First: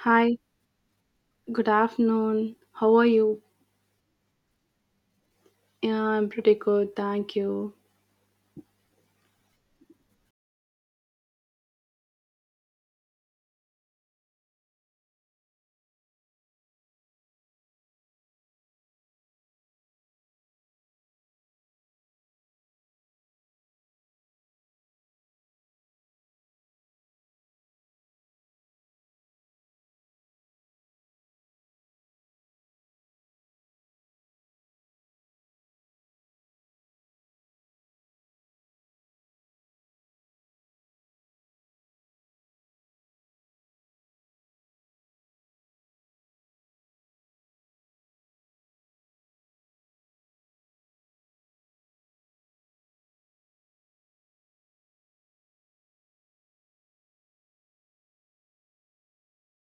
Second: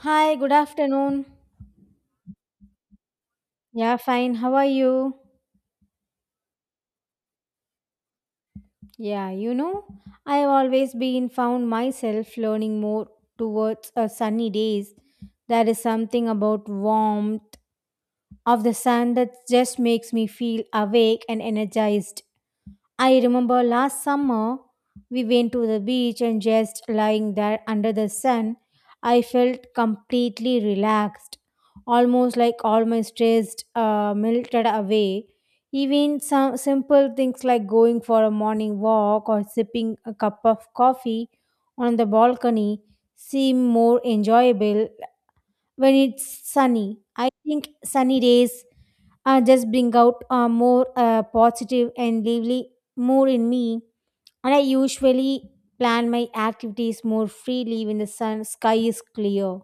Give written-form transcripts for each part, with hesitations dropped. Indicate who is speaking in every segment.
Speaker 1: Hi,
Speaker 2: Hi,
Speaker 1: good afternoon.
Speaker 2: good afternoon. How are you?
Speaker 1: Yeah, fine. How are you?
Speaker 2: Yeah, I'm pretty good, thank you.
Speaker 1: Yeah, I have always been found myself learning more towards a sunny days. There is something about warmth of the sun that just makes me feel awake and energized. I remember last summer we went to the beach and just lying there under the sun, I felt completely relaxed, almost like all my stress melted away. Even some simple things like going for a morning walk or sipping a cup of coffee on the balcony seem more enjoyable when it's sunny. I think sunny days just bring out a more positive and lively mood in me. And I usually plan my activities more freely when the sun sky is clear.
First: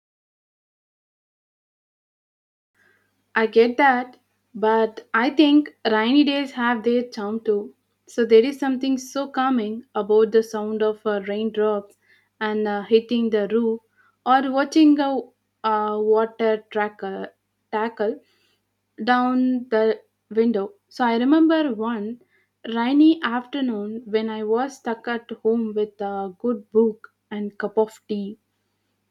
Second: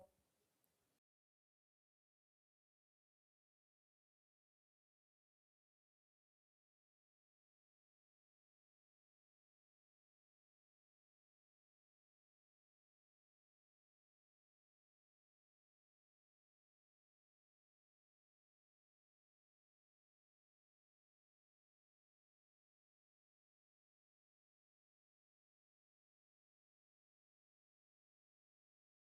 Speaker 2: I get that, but I think rainy days have their charm too. So there is something so calming about the sound of raindrops and hitting the roof or watching a water tracker tackle down the window. So I remember one rainy afternoon when I was stuck at home with a good book and cup of tea.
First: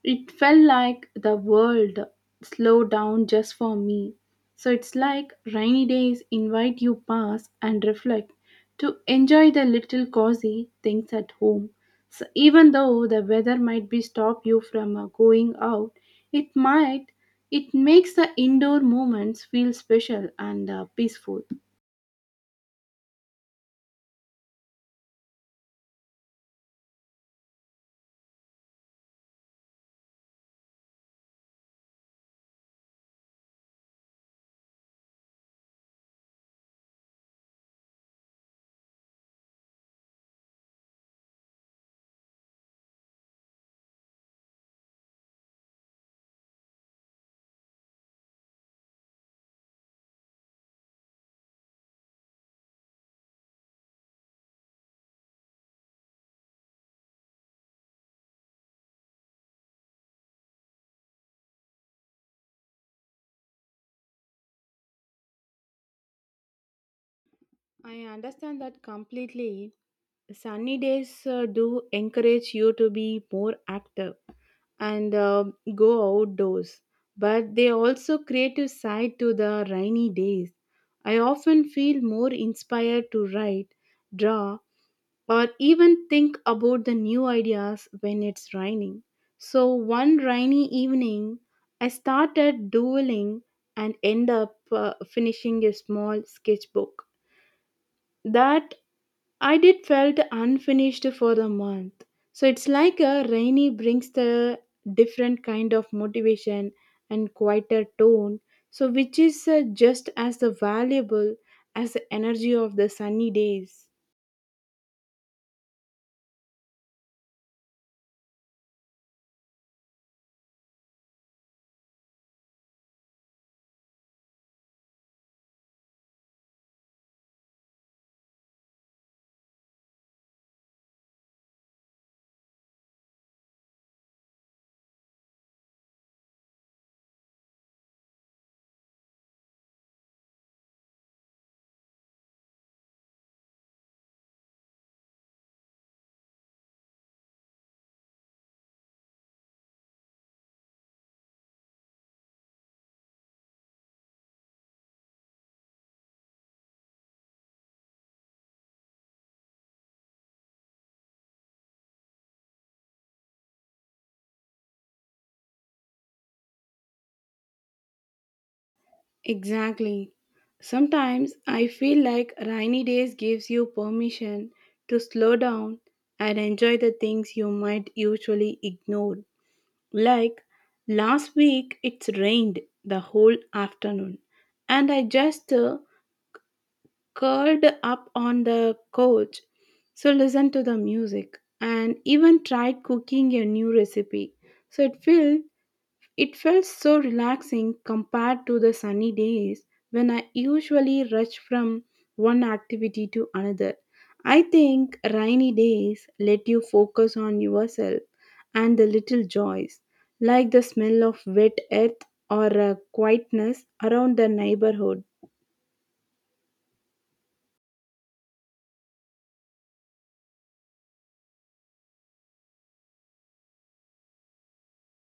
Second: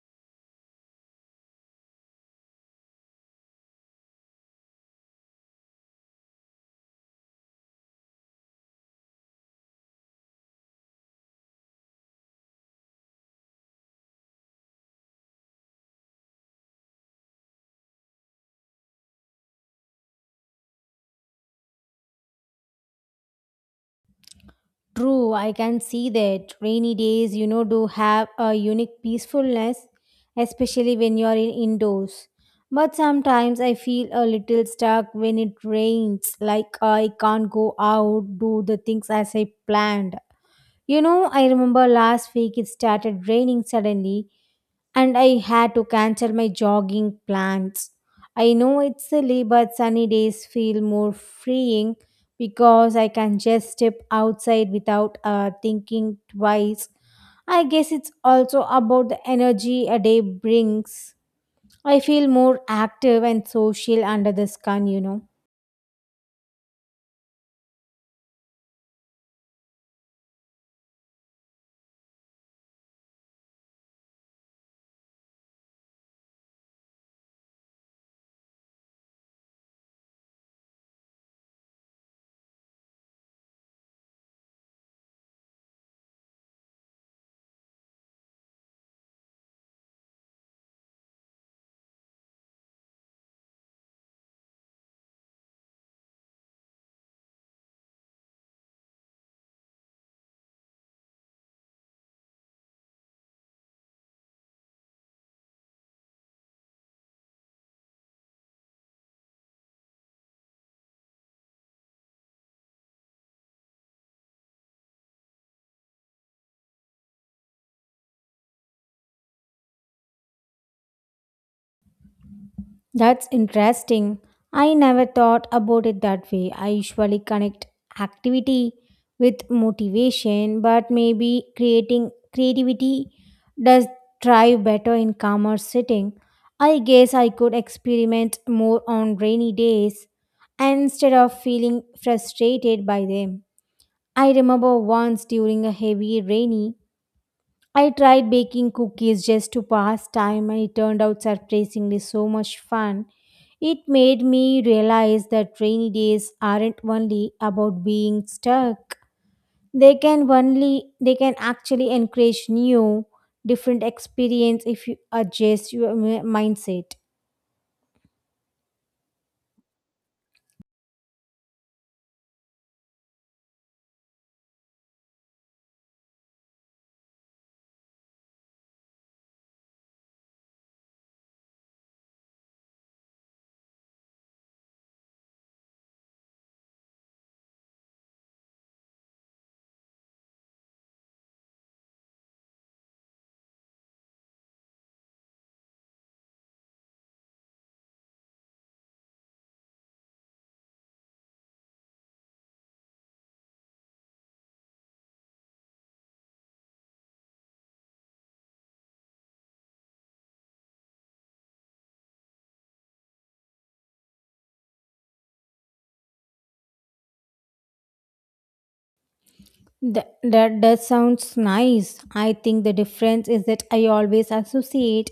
Speaker 2: It felt like the world slowed down just for me. So it's like rainy days invite you pass and reflect to enjoy the little cozy things at home. So even though the weather might be stop you from going out, it might it makes the indoor moments feel special and peaceful.
Speaker 1: True, I can see that rainy days, do have a unique peacefulness, especially when you're in indoors. But sometimes I feel a little stuck when it rains, like I can't go out, do the things as I planned. You know, I remember last week it started raining suddenly and I had to cancel my jogging plans. I know it's silly, but sunny days feel more freeing because I can just step outside without thinking twice. I guess it's also about the energy a day brings. I feel more active and social under the sun.
Speaker 2: I understand that completely. Sunny days do encourage you to be more active and go outdoors, but they also create a side to the rainy days. I often feel more inspired to write, draw, or even think about the new ideas when it's raining. So one rainy evening, I started doodling and end up finishing a small sketchbook that I did felt unfinished for the month. So it's like a rainy brings the different kind of motivation and quieter tone. So which is just as the valuable as the energy of the sunny days.
Speaker 1: That's interesting. I never thought about it that way. I usually connect activity with motivation, but maybe creating creativity does thrive better in calmer setting. I guess I could experiment more on rainy days instead of feeling frustrated by them. I remember once during a heavy rainy I tried baking cookies just to pass time and it turned out surprisingly so much fun. It made me realize that rainy days aren't only about being stuck. They can actually encourage new different experience if you adjust your mindset.
Speaker 2: Exactly. Sometimes I feel like rainy days gives you permission to slow down and enjoy the things you might usually ignore. Like last week, it's rained the whole afternoon, and I just curled up on the couch. So, listen to the music and even tried cooking a new recipe. So, it felt so relaxing compared to the sunny days when I usually rush from one activity to another. I think rainy days let you focus on yourself and the little joys, like the smell of wet earth or a quietness around the neighborhood.
Speaker 1: That does sounds nice. I think the difference is that I always associate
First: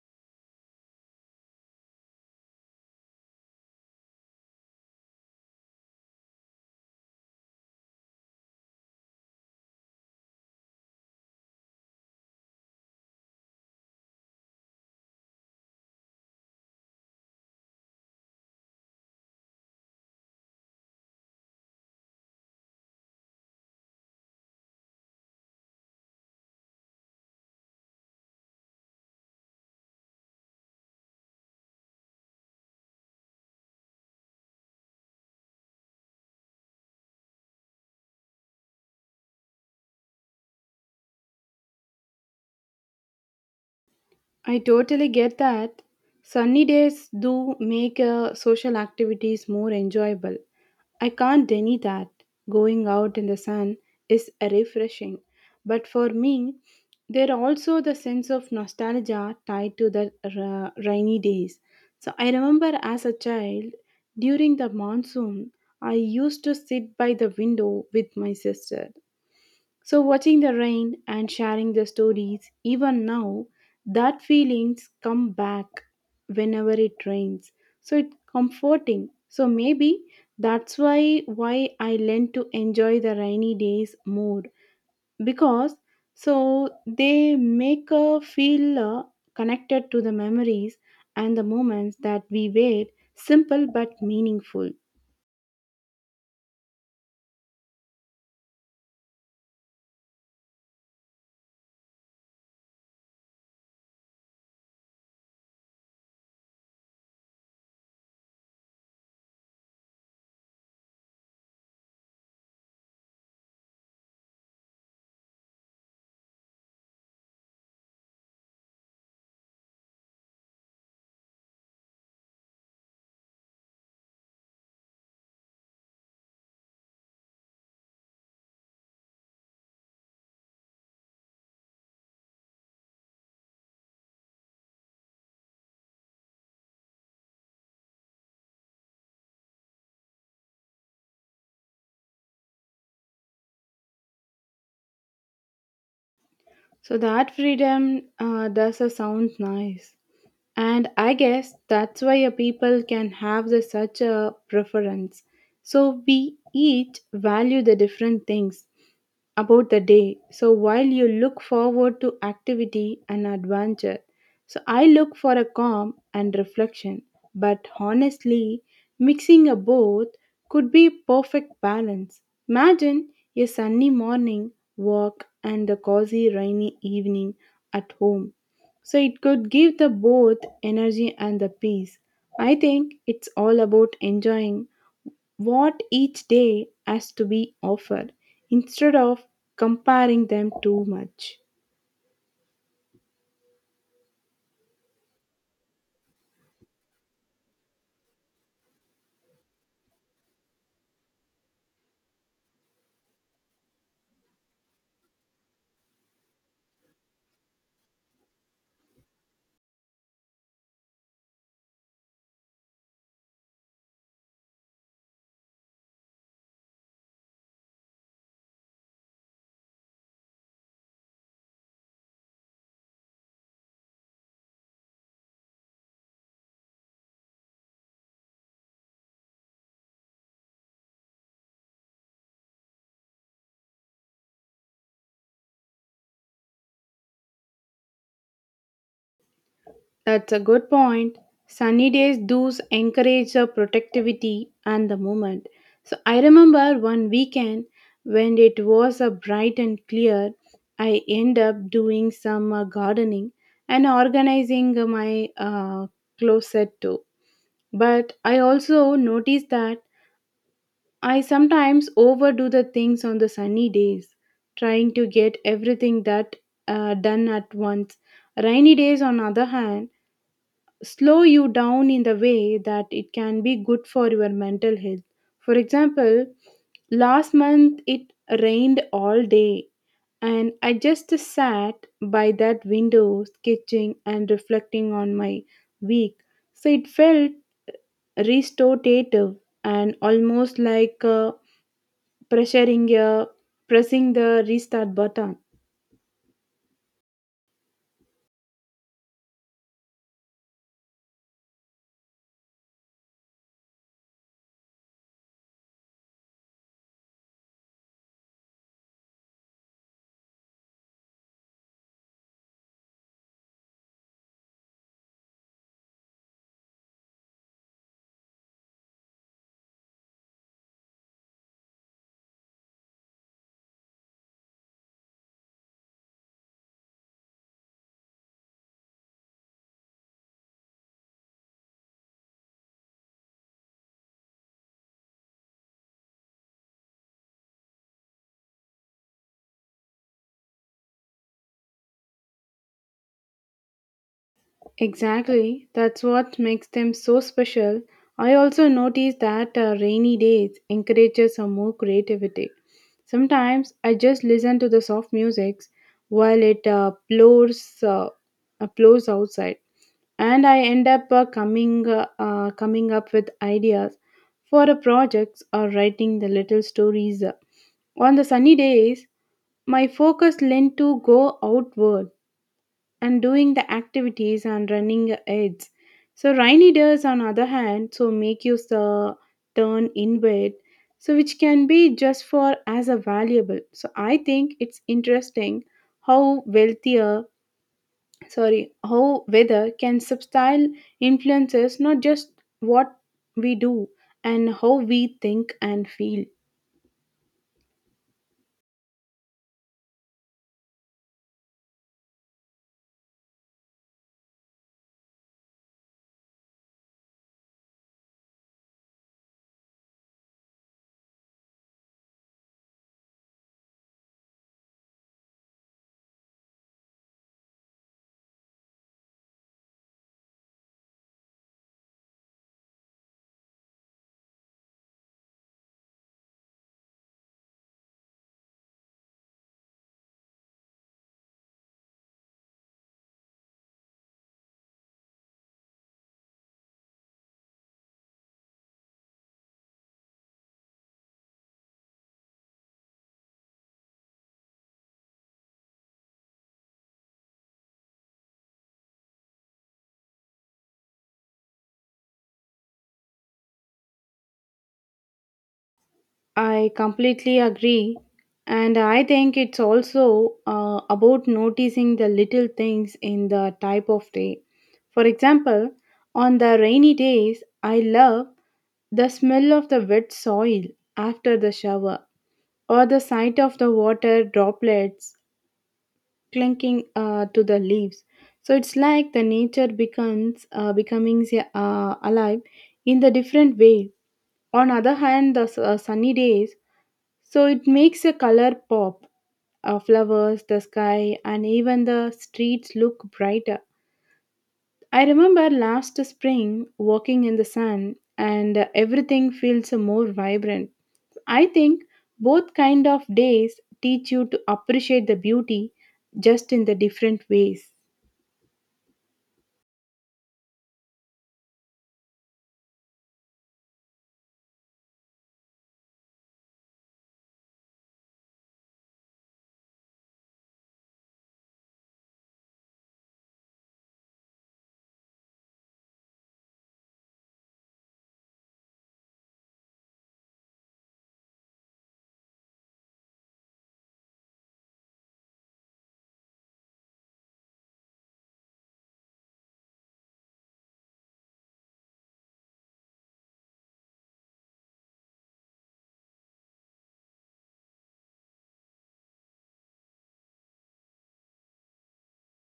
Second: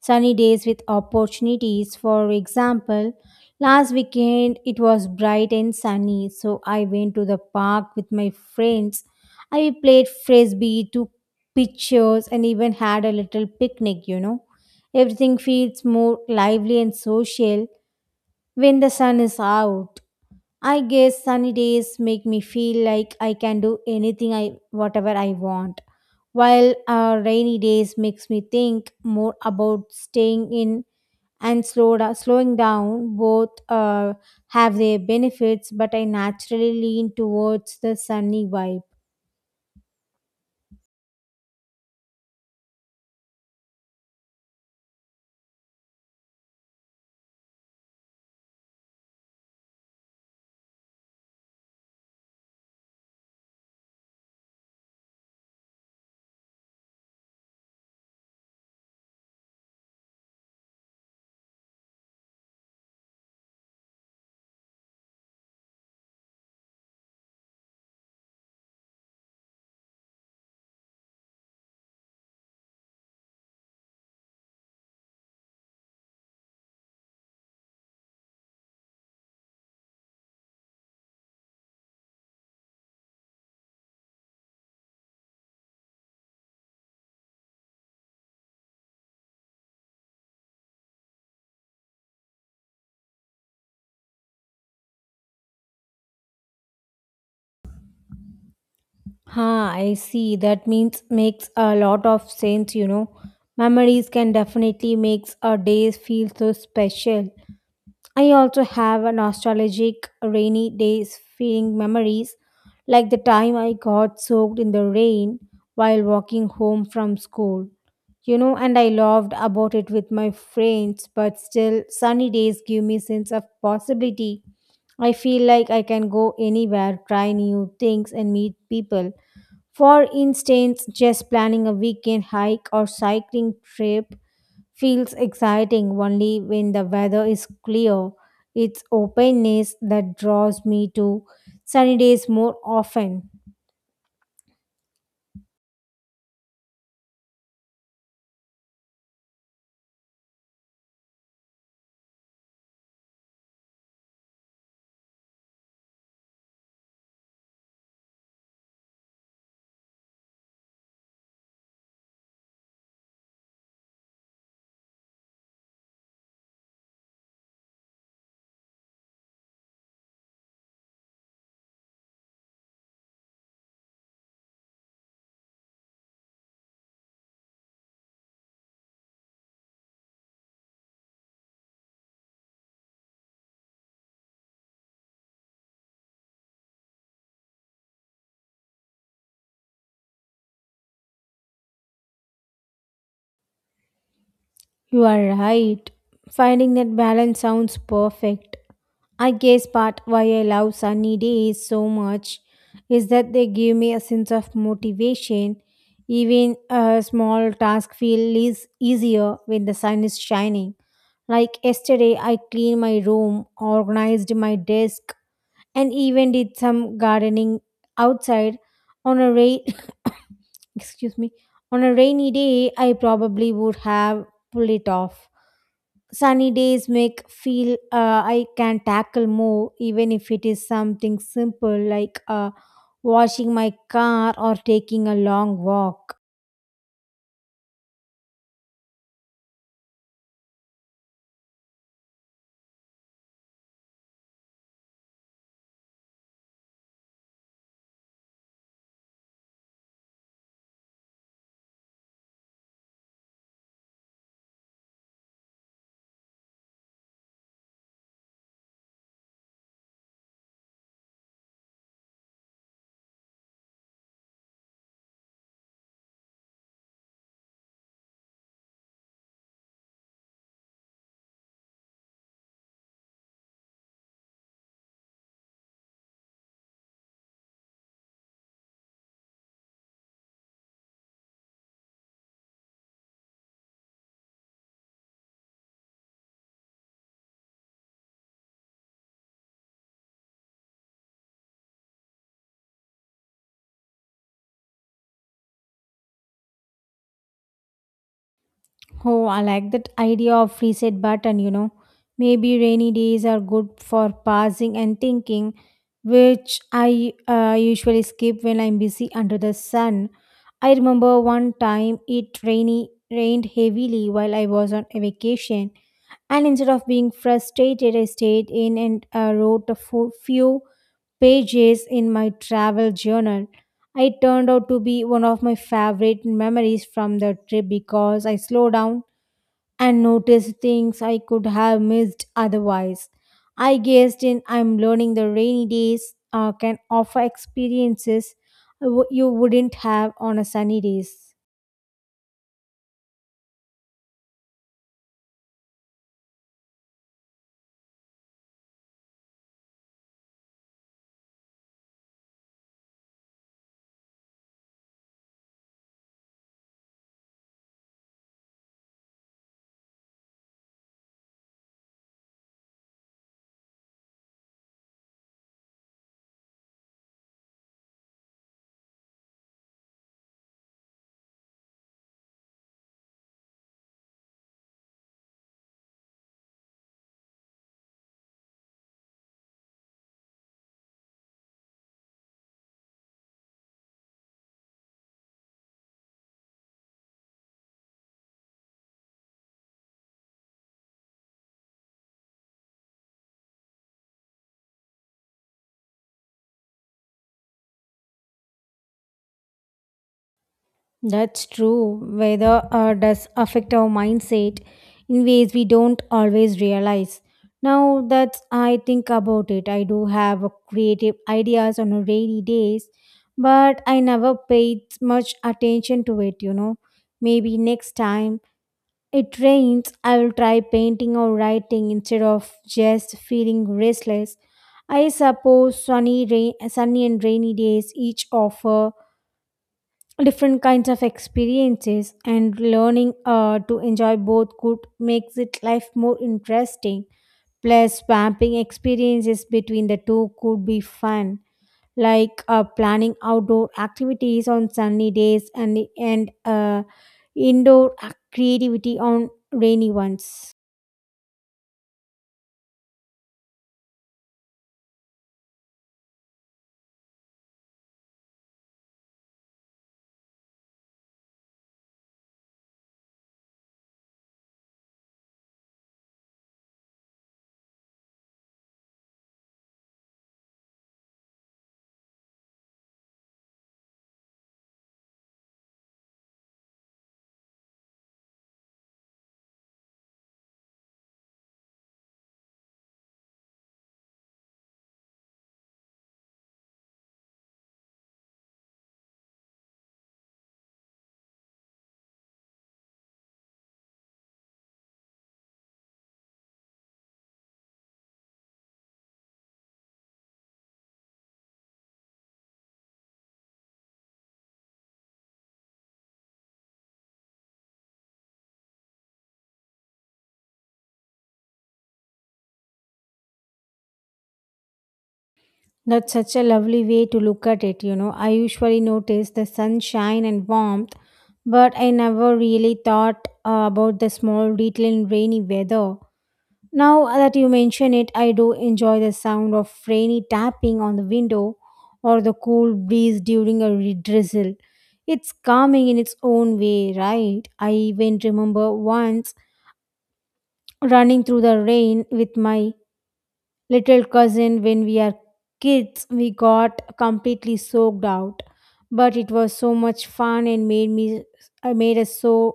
Speaker 1: sunny days with opportunities. For example, last weekend it was bright and sunny, so I went to the park with my friends. I played frisbee, took pictures, and even had a little picnic. Everything feels more lively and social when the sun is out. I guess sunny days make me feel like I can do anything I whatever I want. While rainy days makes me think more about staying in and slowing down. Both have their benefits, but I naturally lean towards the sunny vibe.
Speaker 2: I totally get that. Sunny days do make social activities more enjoyable. I can't deny that going out in the sun is refreshing, but for me, there also the sense of nostalgia tied to the rainy days. So I remember as a child during the monsoon, I used to sit by the window with my sister so, watching the rain and sharing the stories, even now, that feelings come back whenever it rains. So, it's comforting. So, maybe that's why I learn to enjoy the rainy days more because so they make a feel connected to the memories and the moments that we were simple but meaningful.
Speaker 1: Ha, I see. That means makes a lot of sense, Memories can definitely makes our days feel so special. I also have a nostalgic rainy days feeling memories, like the time I got soaked in the rain while walking home from school. You know, and I loved about it with my friends, but still sunny days give me sense of possibility. I feel like I can go anywhere, try new things and meet people. For instance, just planning a weekend hike or cycling trip feels exciting only when the weather is clear. It's openness that draws me to sunny days more often.
Speaker 2: So that freedom does sound nice. And I guess that's why a people can have the, such a preference so we each value the different things about the day. So while you look forward to activity and adventure, so I look for a calm and reflection. But honestly, mixing a both could be perfect balance. Imagine a sunny morning walk and a cozy rainy evening at home. So it could give the both energy and the peace. I think it's all about enjoying what each day has to be offered instead of comparing them too much.
Speaker 1: You are right. Finding that balance sounds perfect. I guess part why I love sunny days so much is that they give me a sense of motivation. Even a small task feels easier when the sun is shining. Like yesterday, I cleaned my room, organized my desk, and even did some gardening outside on a rain excuse me on a rainy day I probably would have pulled it off. Sunny days make feel I can tackle more even if it is something simple like washing my car or taking a long walk.
Speaker 2: That's a good point. Sunny days do encourage the productivity and the moment. So I remember one weekend when it was a bright and clear, I end up doing some gardening and organizing my closet too. But I also noticed that I sometimes overdo the things on the sunny days, trying to get everything that done at once. Rainy days, on other hand, slow you down in the way that it can be good for your mental health. For example, last month it rained all day, and I just sat by that window sketching and reflecting on my week. So it felt restorative and almost like a pressuring pressing the restart button.
Speaker 1: Oh, I like that idea of reset button, Maybe rainy days are good for pausing and thinking, which I usually skip when I'm busy under the sun. I remember one time it rainy rained heavily while I was on a vacation, and instead of being frustrated, I stayed in and wrote a few pages in my travel journal. It turned out to be one of my favorite memories from the trip because I slowed down and noticed things I could have missed otherwise. I guessed in I'm learning the rainy days can offer experiences you wouldn't have on a sunny days.
Speaker 2: Exactly, that's what makes them so special. I also notice that rainy days encourages some more creativity. Sometimes I just listen to the soft music while it blows outside, and I end up coming up with ideas for a projects or writing the little stories. On the sunny days, my focus lent to go outward and doing the activities and running ads. So rainy days on other hand so make you turn inward so which can be just for as a valuable. So I think it's interesting how wealthier sorry how weather can subtle influences not just what we do and how we think and feel.
Speaker 1: That's true. Weather does affect our mindset in ways we don't always realize. Now that I think about it, I do have a creative ideas on a rainy days, but I never paid much attention to it, Maybe next time it rains, I will try painting or writing instead of just feeling restless. I suppose sunny, rain, sunny and rainy days each offer different kinds of experiences, and learning to enjoy both could makes it life more interesting. Plus, swapping experiences between the two could be fun like planning outdoor activities on sunny days and creativity on rainy ones.
Speaker 2: I completely agree. And I think it's also about noticing the little things in the type of day. For example, on the rainy days, I love the smell of the wet soil after the shower or the sight of the water droplets clinking to the leaves. So it's like the nature becomes becoming alive in the different way. On other hand, the sunny days, so it makes a color pop. Flowers, the sky, and even the streets look brighter. I remember last spring walking in the sun, and everything feels more vibrant. I think both kind of days teach you to appreciate the beauty just in the different ways.
Speaker 1: That's such a lovely way to look at it, I usually notice the sunshine and warmth, but I never really thought about the small detail in rainy weather. Now that you mention it, I do enjoy the sound of rainy tapping on the window or the cool breeze during a drizzle. It's calming in its own way, right? I even remember once running through the rain with my little cousin when we are kids. We got completely soaked out, but it was so much fun and made me I made us so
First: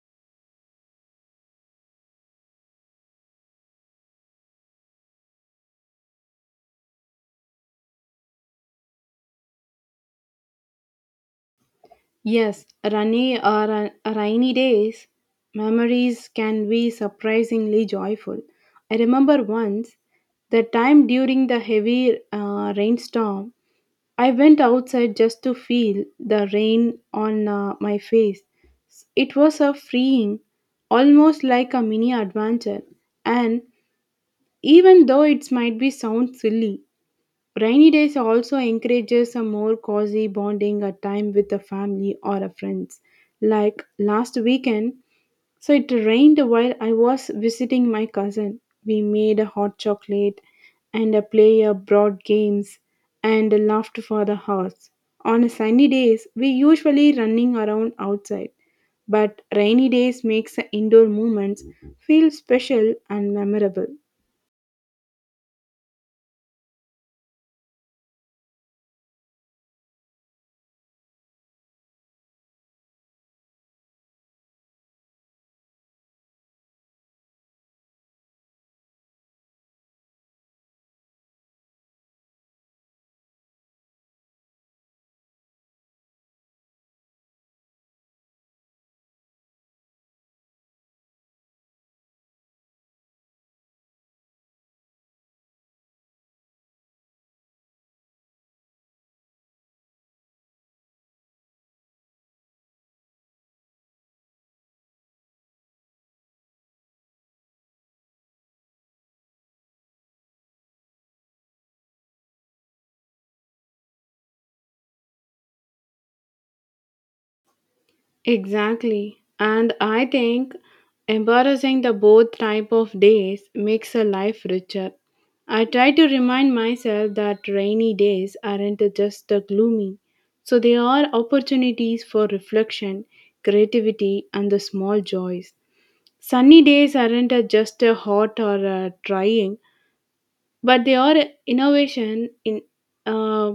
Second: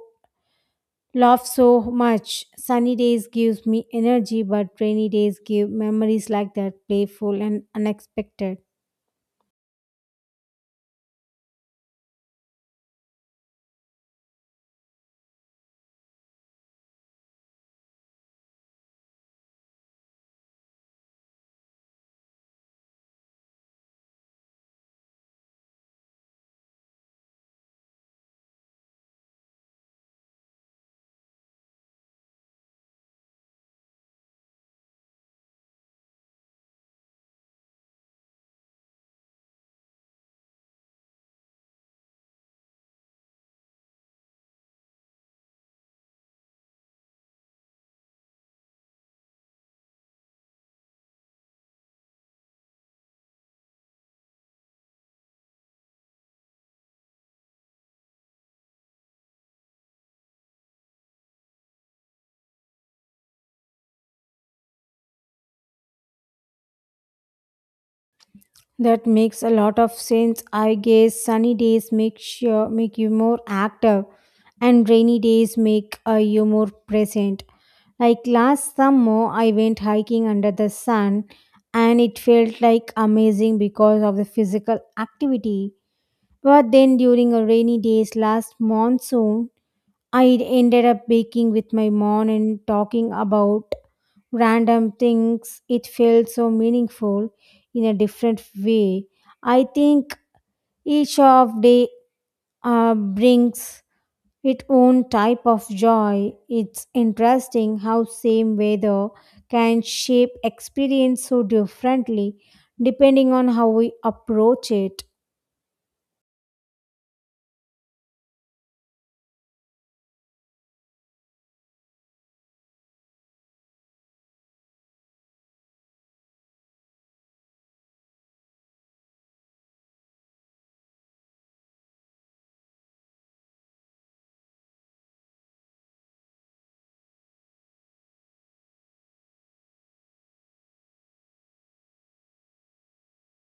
Speaker 1: laugh so much. Sunny days gives me energy, but rainy days give memories like that, playful and unexpected.
Speaker 2: Yes, rainy or rainy days, memories can be surprisingly joyful. I remember once the time during the heavy rainstorm, I went outside just to feel the rain on my face. It was a freeing, almost like a mini adventure, and even though it might be sound silly, rainy days also encourages a more cozy bonding at time with a family or a friends. Like last weekend, so it rained while I was visiting my cousin. We made a hot chocolate and a play a broad games and laughed for the hours. On sunny days, we usually running around outside, but rainy days makes the indoor moments feel special and memorable.
Speaker 1: That makes a lot of sense. I guess sunny days make you more active, and rainy days make you more present. Like last summer, I went hiking under the sun, and it felt like amazing because of the physical activity. But then during a rainy days last monsoon, I ended up baking with my mom and talking about random things. It felt so meaningful in a different way. I think each of day brings its own type of joy. It's interesting how same weather can shape experience so differently depending on how we approach it.
Speaker 2: Exactly. And I think embarrassing the both type of days makes a life richer. I try to remind myself that rainy days aren't just the gloomy. So they are opportunities for reflection, creativity and the small joys. Sunny days aren't just a hot or a drying, but they are innovation in uh,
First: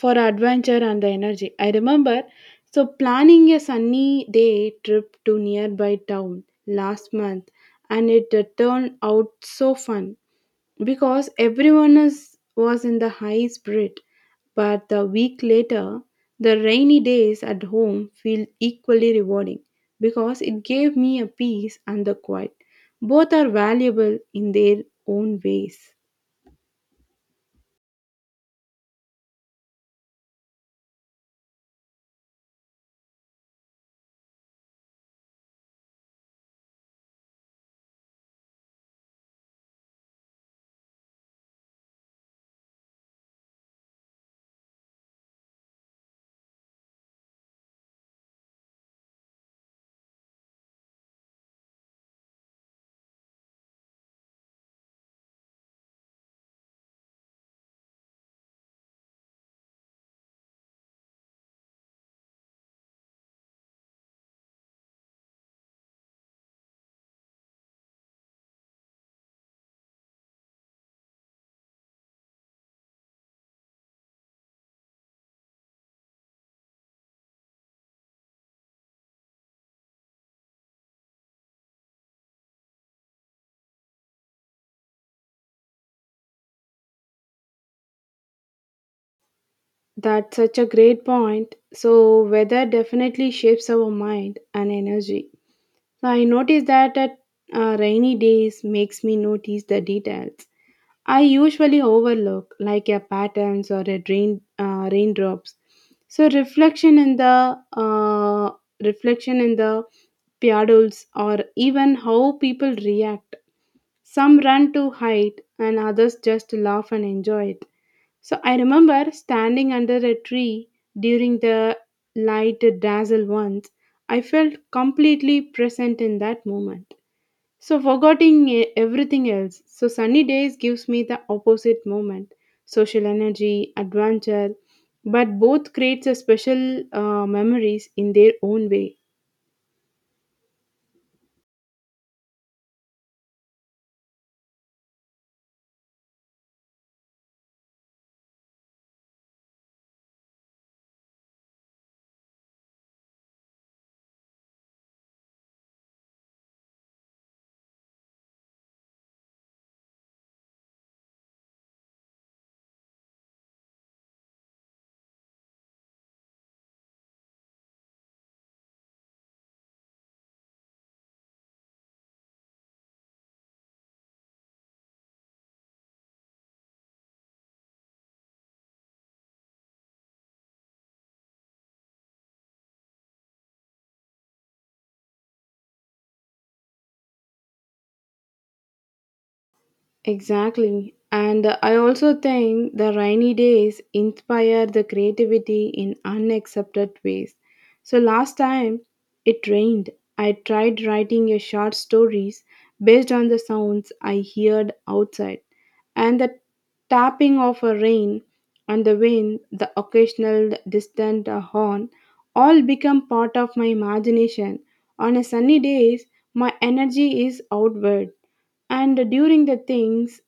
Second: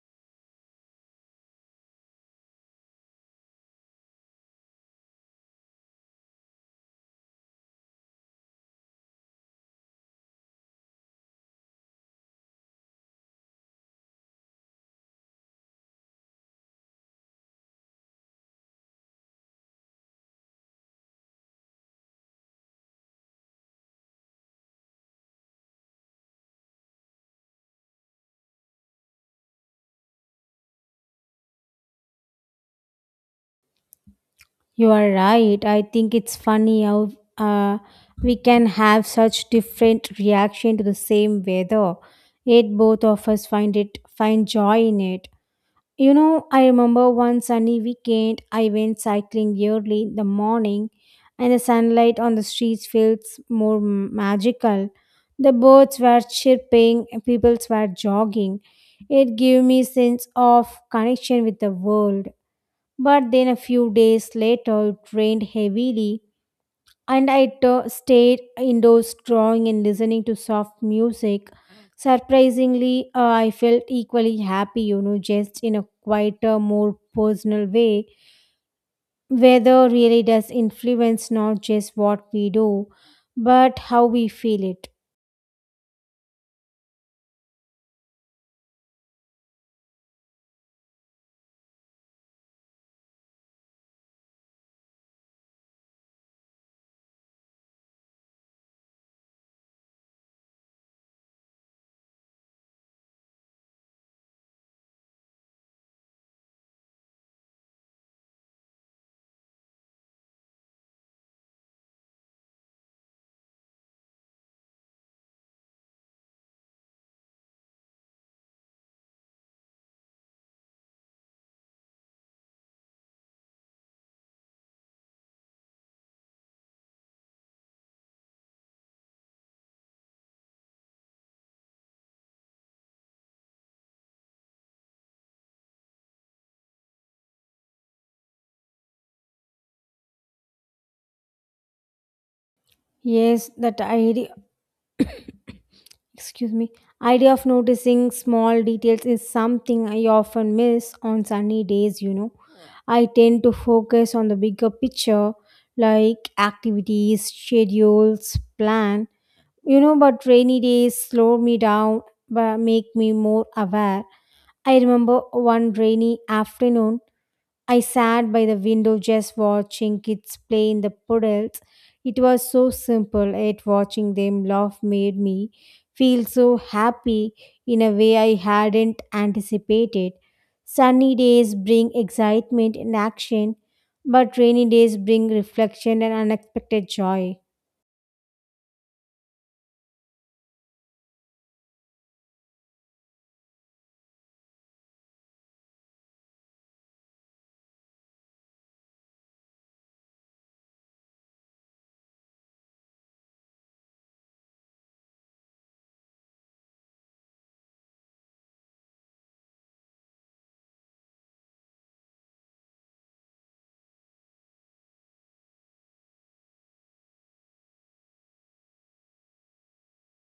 Speaker 2: for adventure and the energy. I remember so planning a sunny day trip to nearby town last month and it turned out so fun because everyone is, was in the high spirit but the week later the rainy days at home feel equally rewarding because it gave me a peace and the quiet, both are valuable in their own ways.
Speaker 1: You are right. I think it's funny how uh, we can have such different reaction to the same weather. Yet both of us find joy in it. You know, I remember one sunny weekend I went cycling early in the morning, and the sunlight on the streets felt more magical. The birds were chirping, and people were jogging. It gave me a sense of connection with the world. But then a few days later, it rained heavily, and stayed indoors drawing and listening to soft music. Surprisingly, I felt equally happy, just in a quieter, more personal way. Weather really does influence not just what we do, but how we feel it.
Speaker 2: That's such a great point. So, weather definitely shapes our mind and energy. So, I notice that at rainy days makes me notice the details I usually overlook, like a patterns or a raindrops. So, reflection in the puddles or even how people react. Some run to hide, and others just laugh and enjoy it. So I remember standing under a tree during the light dazzle once. I felt completely present in that moment. So forgetting everything else. So sunny days gives me the opposite moment. Social energy, adventure, but both creates a special memories in their own way.
Speaker 1: Yes, that idea. excuse me idea of noticing small details is something I often miss on sunny days. I tend to focus on the bigger picture like activities, schedules, plan. You know, but rainy days slow me down, but make me more aware. I remember one rainy afternoon I sat by the window just watching kids play in the puddles. It was so simple, yet watching them laugh made me feel so happy in a way I hadn't anticipated. Sunny days bring excitement and action, but rainy days bring reflection and unexpected joy.
Speaker 2: Exactly. And I also think the rainy days inspire the creativity in unaccepted ways. So last time it rained, I tried writing a short stories based on the sounds I heard outside and the tapping of a rain and the wind, the occasional distant horn all become part of my imagination. On a sunny days, my energy is outward and during the things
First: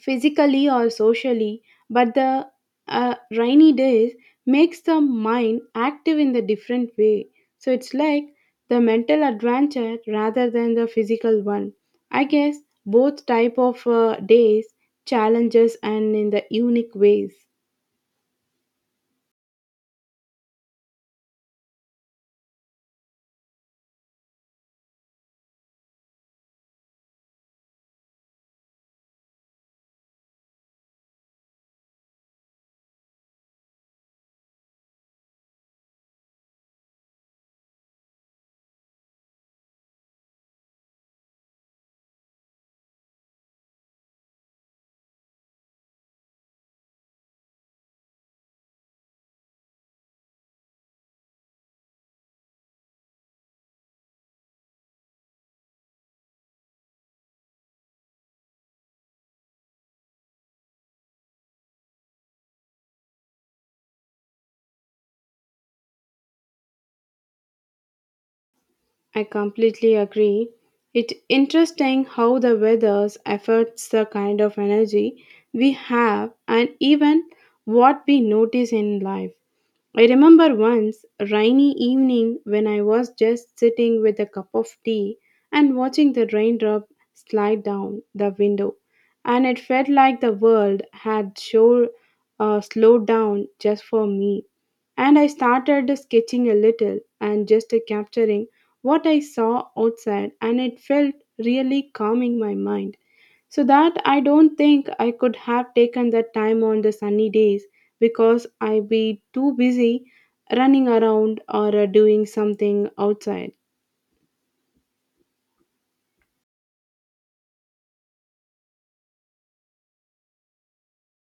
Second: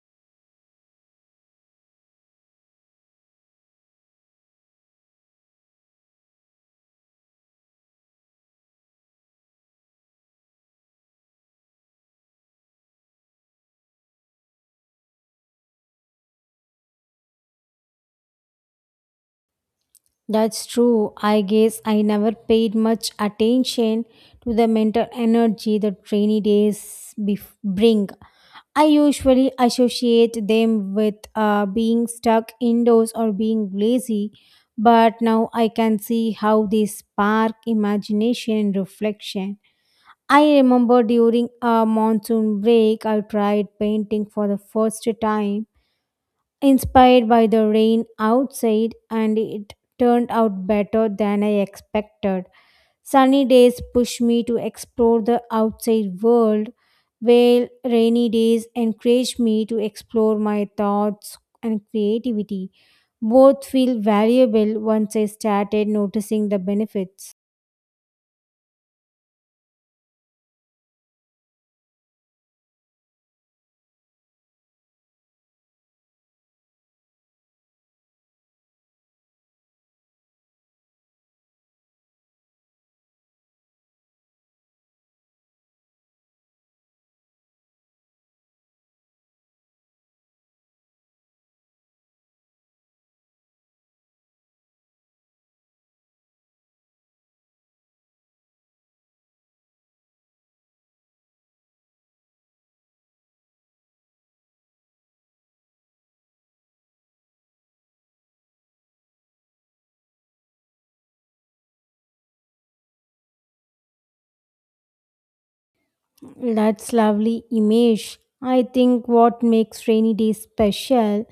Speaker 2: physically or socially but the rainy days makes the mind active in the different way. So it's like the mental adventure rather than the physical one. I guess both type of days challenges and in the unique ways.
Speaker 1: That's true. I guess I never paid much attention to the mental energy that rainy days bring. I usually associate them with being stuck indoors or being lazy, but now I can see how they spark imagination and reflection. I remember during a monsoon break, I tried painting for the first time, inspired by the rain outside, and it turned out better than I expected. Sunny days push me to explore the outside world, while rainy days encourage me to explore my thoughts and creativity. Both feel valuable once I started noticing the benefits.
Speaker 2: I completely agree. It's interesting how the weather's affects the kind of energy we have and even what we notice in life. I remember once a rainy evening when I was just sitting with a cup of tea and watching the raindrop slide down the window, and it felt like the world had sure slowed down just for me. And I started sketching a little and just capturing what I saw outside, and it felt really calming my mind. So that I don't think I could have taken that time on the sunny days because I'd be too busy running around or doing something outside.
Speaker 1: That's lovely image. I think what makes rainy days special,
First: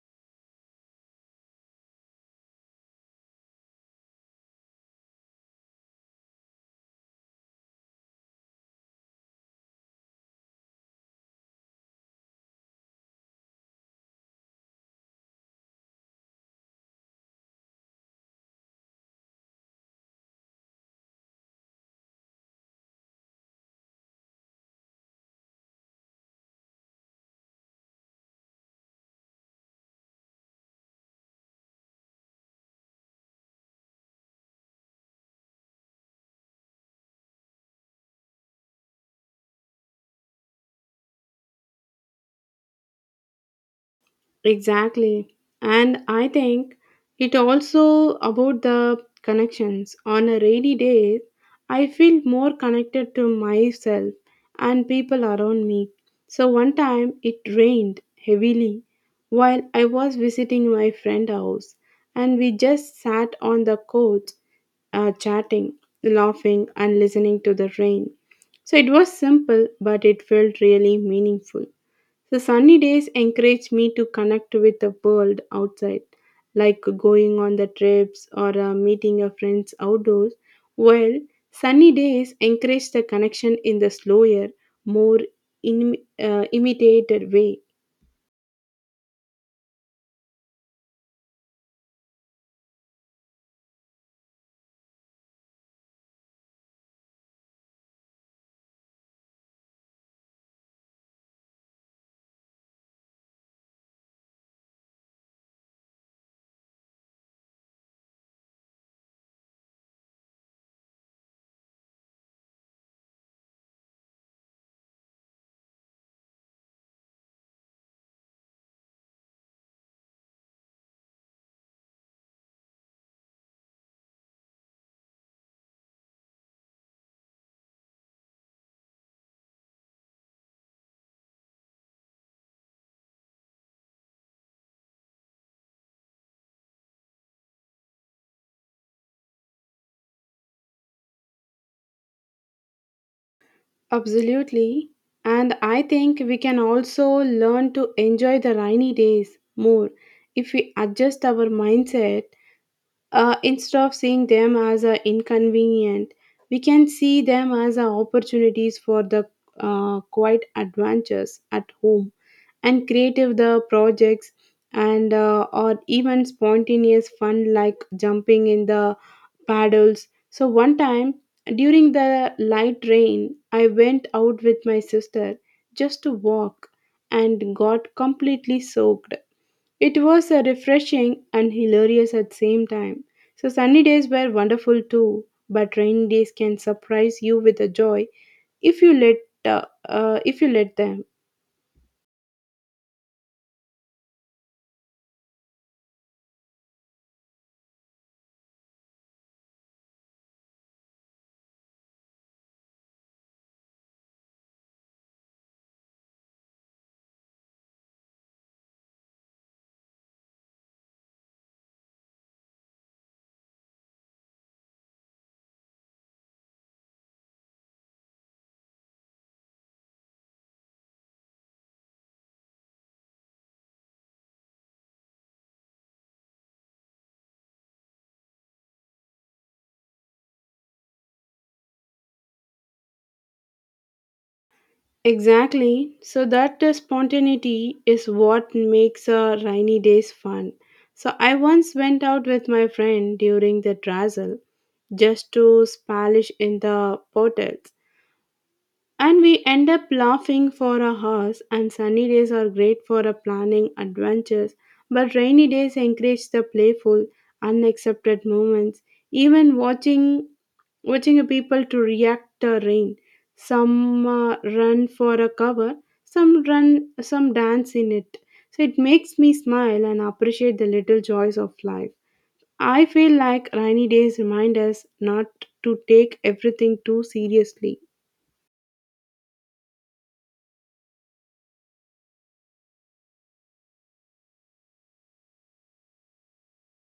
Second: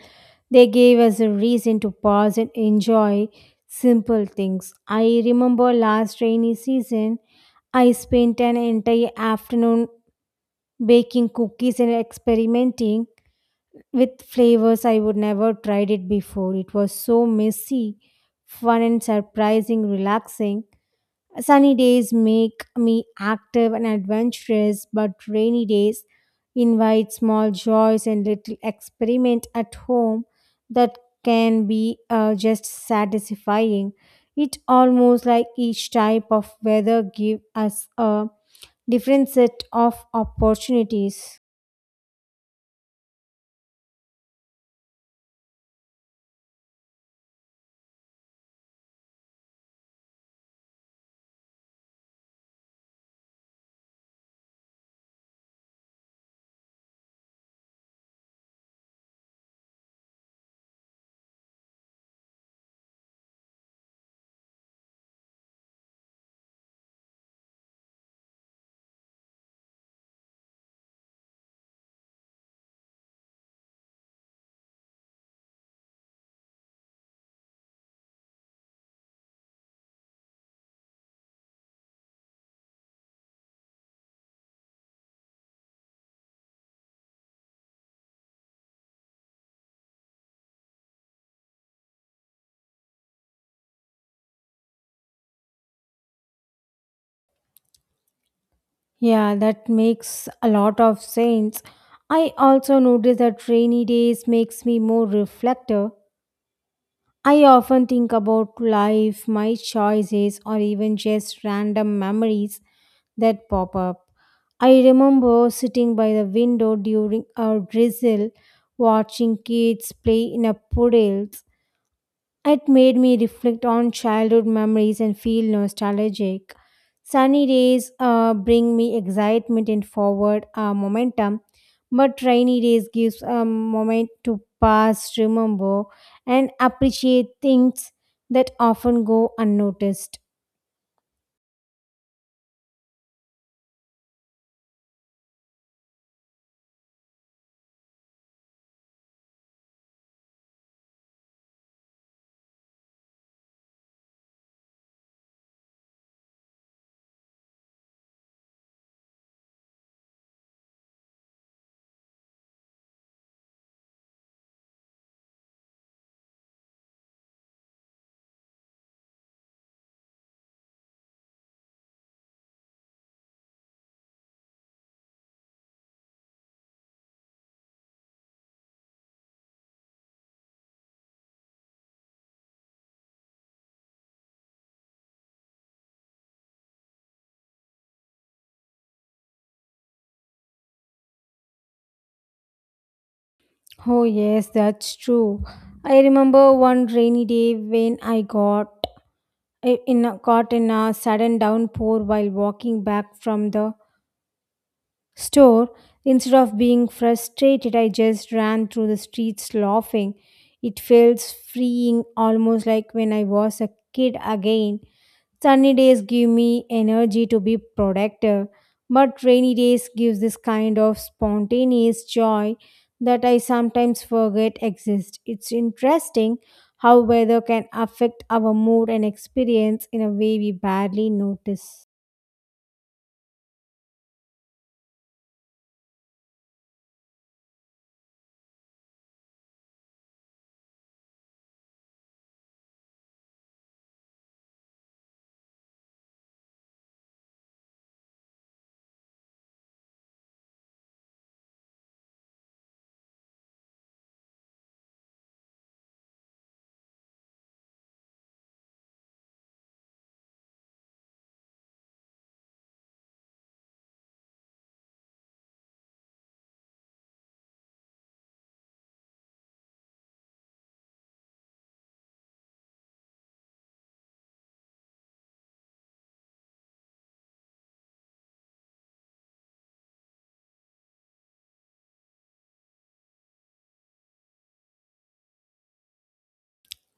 Speaker 1: they gave us a reason to pause and enjoy simple things. I remember last rainy season, I spent an entire afternoon baking cookies and experimenting with flavors I would never tried it before. It was so messy, fun and surprising relaxing. Sunny days make me active and adventurous, but rainy days invite small joys and little experiment at home that can be just satisfying. It almost like each type of weather give us a different set of opportunities.
Speaker 2: Exactly. And I think it also about the connections. On a rainy day, I feel more connected to myself and people around me. So one time it rained heavily while I was visiting my friend's house and we just sat on the couch chatting, laughing and listening to the rain. So it was simple but it felt really meaningful. The sunny days encourage me to connect with the world outside, like going on the trips or meeting your friends outdoors. Well, sunny days encourage the connection in the slower, more in, imitated way.
Speaker 1: Yeah, that makes a lot of sense. I also notice that rainy days makes me more reflective. I often think about life, my choices, or even just random memories that pop up. I remember sitting by the window during a drizzle, watching kids play in a puddles. It made me reflect on childhood memories and feel nostalgic. Sunny days bring me excitement and forward momentum, but rainy days gives a moment to pass, remember, and appreciate things that often go unnoticed.
Speaker 2: Absolutely. And I think we can also learn to enjoy the rainy days more if we adjust our mindset. Instead of seeing them as inconvenient, we can see them as opportunities for the quiet adventures at home and creative the projects and or even spontaneous fun like jumping in the paddles. So one time during the light rain, I went out with my sister just to walk and got completely soaked. It was a refreshing and hilarious at the same time. So sunny days were wonderful too, but rainy days can surprise you with a joy if you let if you let them.
Speaker 1: Oh yes, that's true. I remember one rainy day when I got I- in a, got in a sudden downpour while walking back from the store. Instead of being frustrated, I just ran through the streets laughing. It feels freeing, almost like when I was a kid again. Sunny days give me energy to be productive, but rainy days gives this kind of spontaneous joy that I sometimes forget exists. It's interesting how weather can affect our mood and experience in a way we barely notice.
Speaker 2: Exactly. So that spontaneity is what makes rainy days fun. So I once went out with my friend during the drizzle just to splash in the puddles. And we end up laughing for a hours, and sunny days are great for a planning adventures, but rainy days encourage the playful, unaccepted moments. Even watching a people to react to rain, some run for a cover, some run, some dance in it. So it makes me smile and appreciate the little joys of life. I feel like rainy days remind us not to take everything too seriously.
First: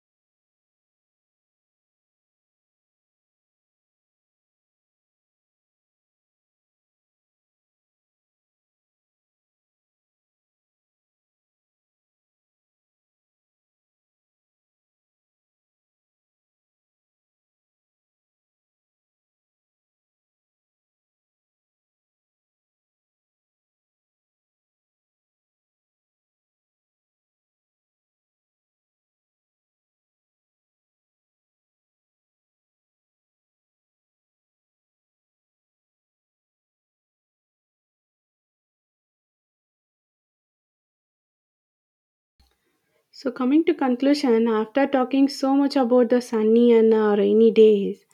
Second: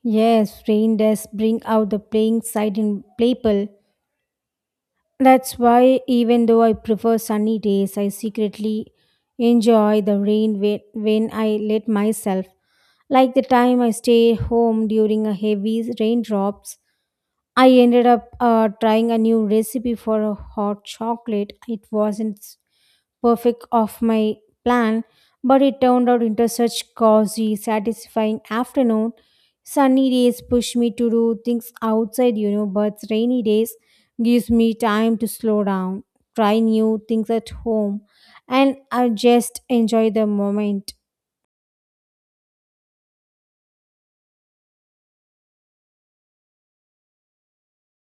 Speaker 1: Yes, rain does bring out the playing side in playful. That's why even though I prefer sunny days, I secretly enjoy the rain when I let myself. Like the time I stayed home during a heavy raindrops, I ended up trying a new recipe for a hot chocolate. It wasn't perfect of my plan, but it turned out into such cozy, satisfying afternoon. Sunny days push me to do things outside, but rainy days gives me time to slow down, try new things at home, and I just enjoy the moment.
Speaker 2: So, coming to conclusion, after talking so much about the sunny and rainy days,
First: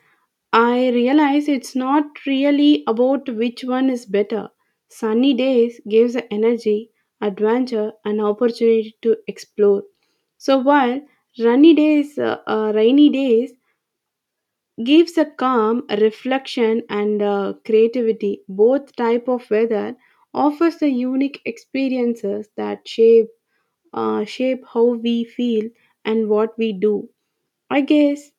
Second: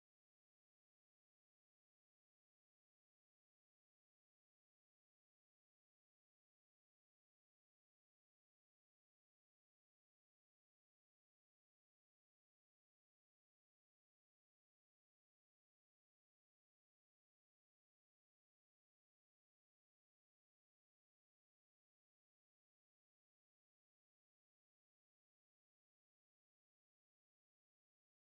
Speaker 2: I realize it's not really about which one is better. Sunny days gives energy, adventure, and opportunity to explore. So, while rainy days gives a calm, reflection, and creativity. Both type of weather offers the unique experiences that shape shape how we feel and what we do. I guess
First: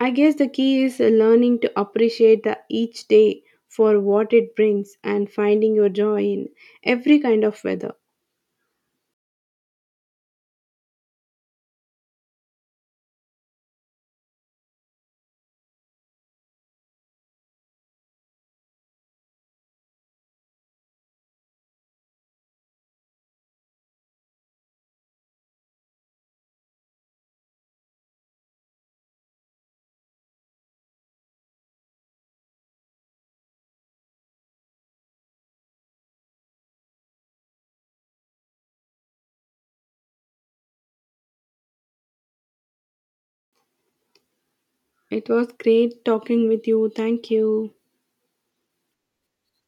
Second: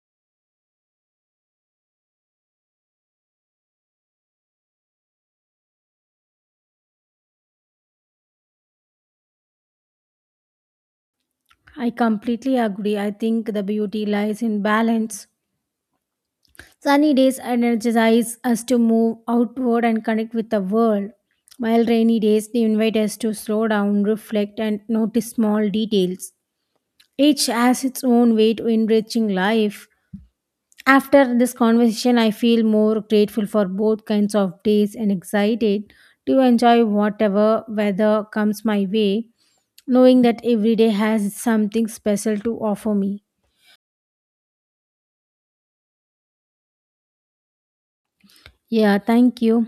Speaker 2: I guess the key is learning to appreciate the, each day for what it brings and finding your joy in every kind of weather.
Speaker 1: I completely agree. I think the beauty lies in balance. Sunny days energize us to move outward and connect with the world, while rainy days they invite us to slow down, reflect, and notice small details. Each has its own way to enriching life. After this conversation, I feel more grateful for both kinds of days and excited to enjoy whatever weather comes my way, knowing that every day has something special to offer me.
Speaker 2: It was great talking with you. Thank you.
Speaker 1: Yeah, thank you.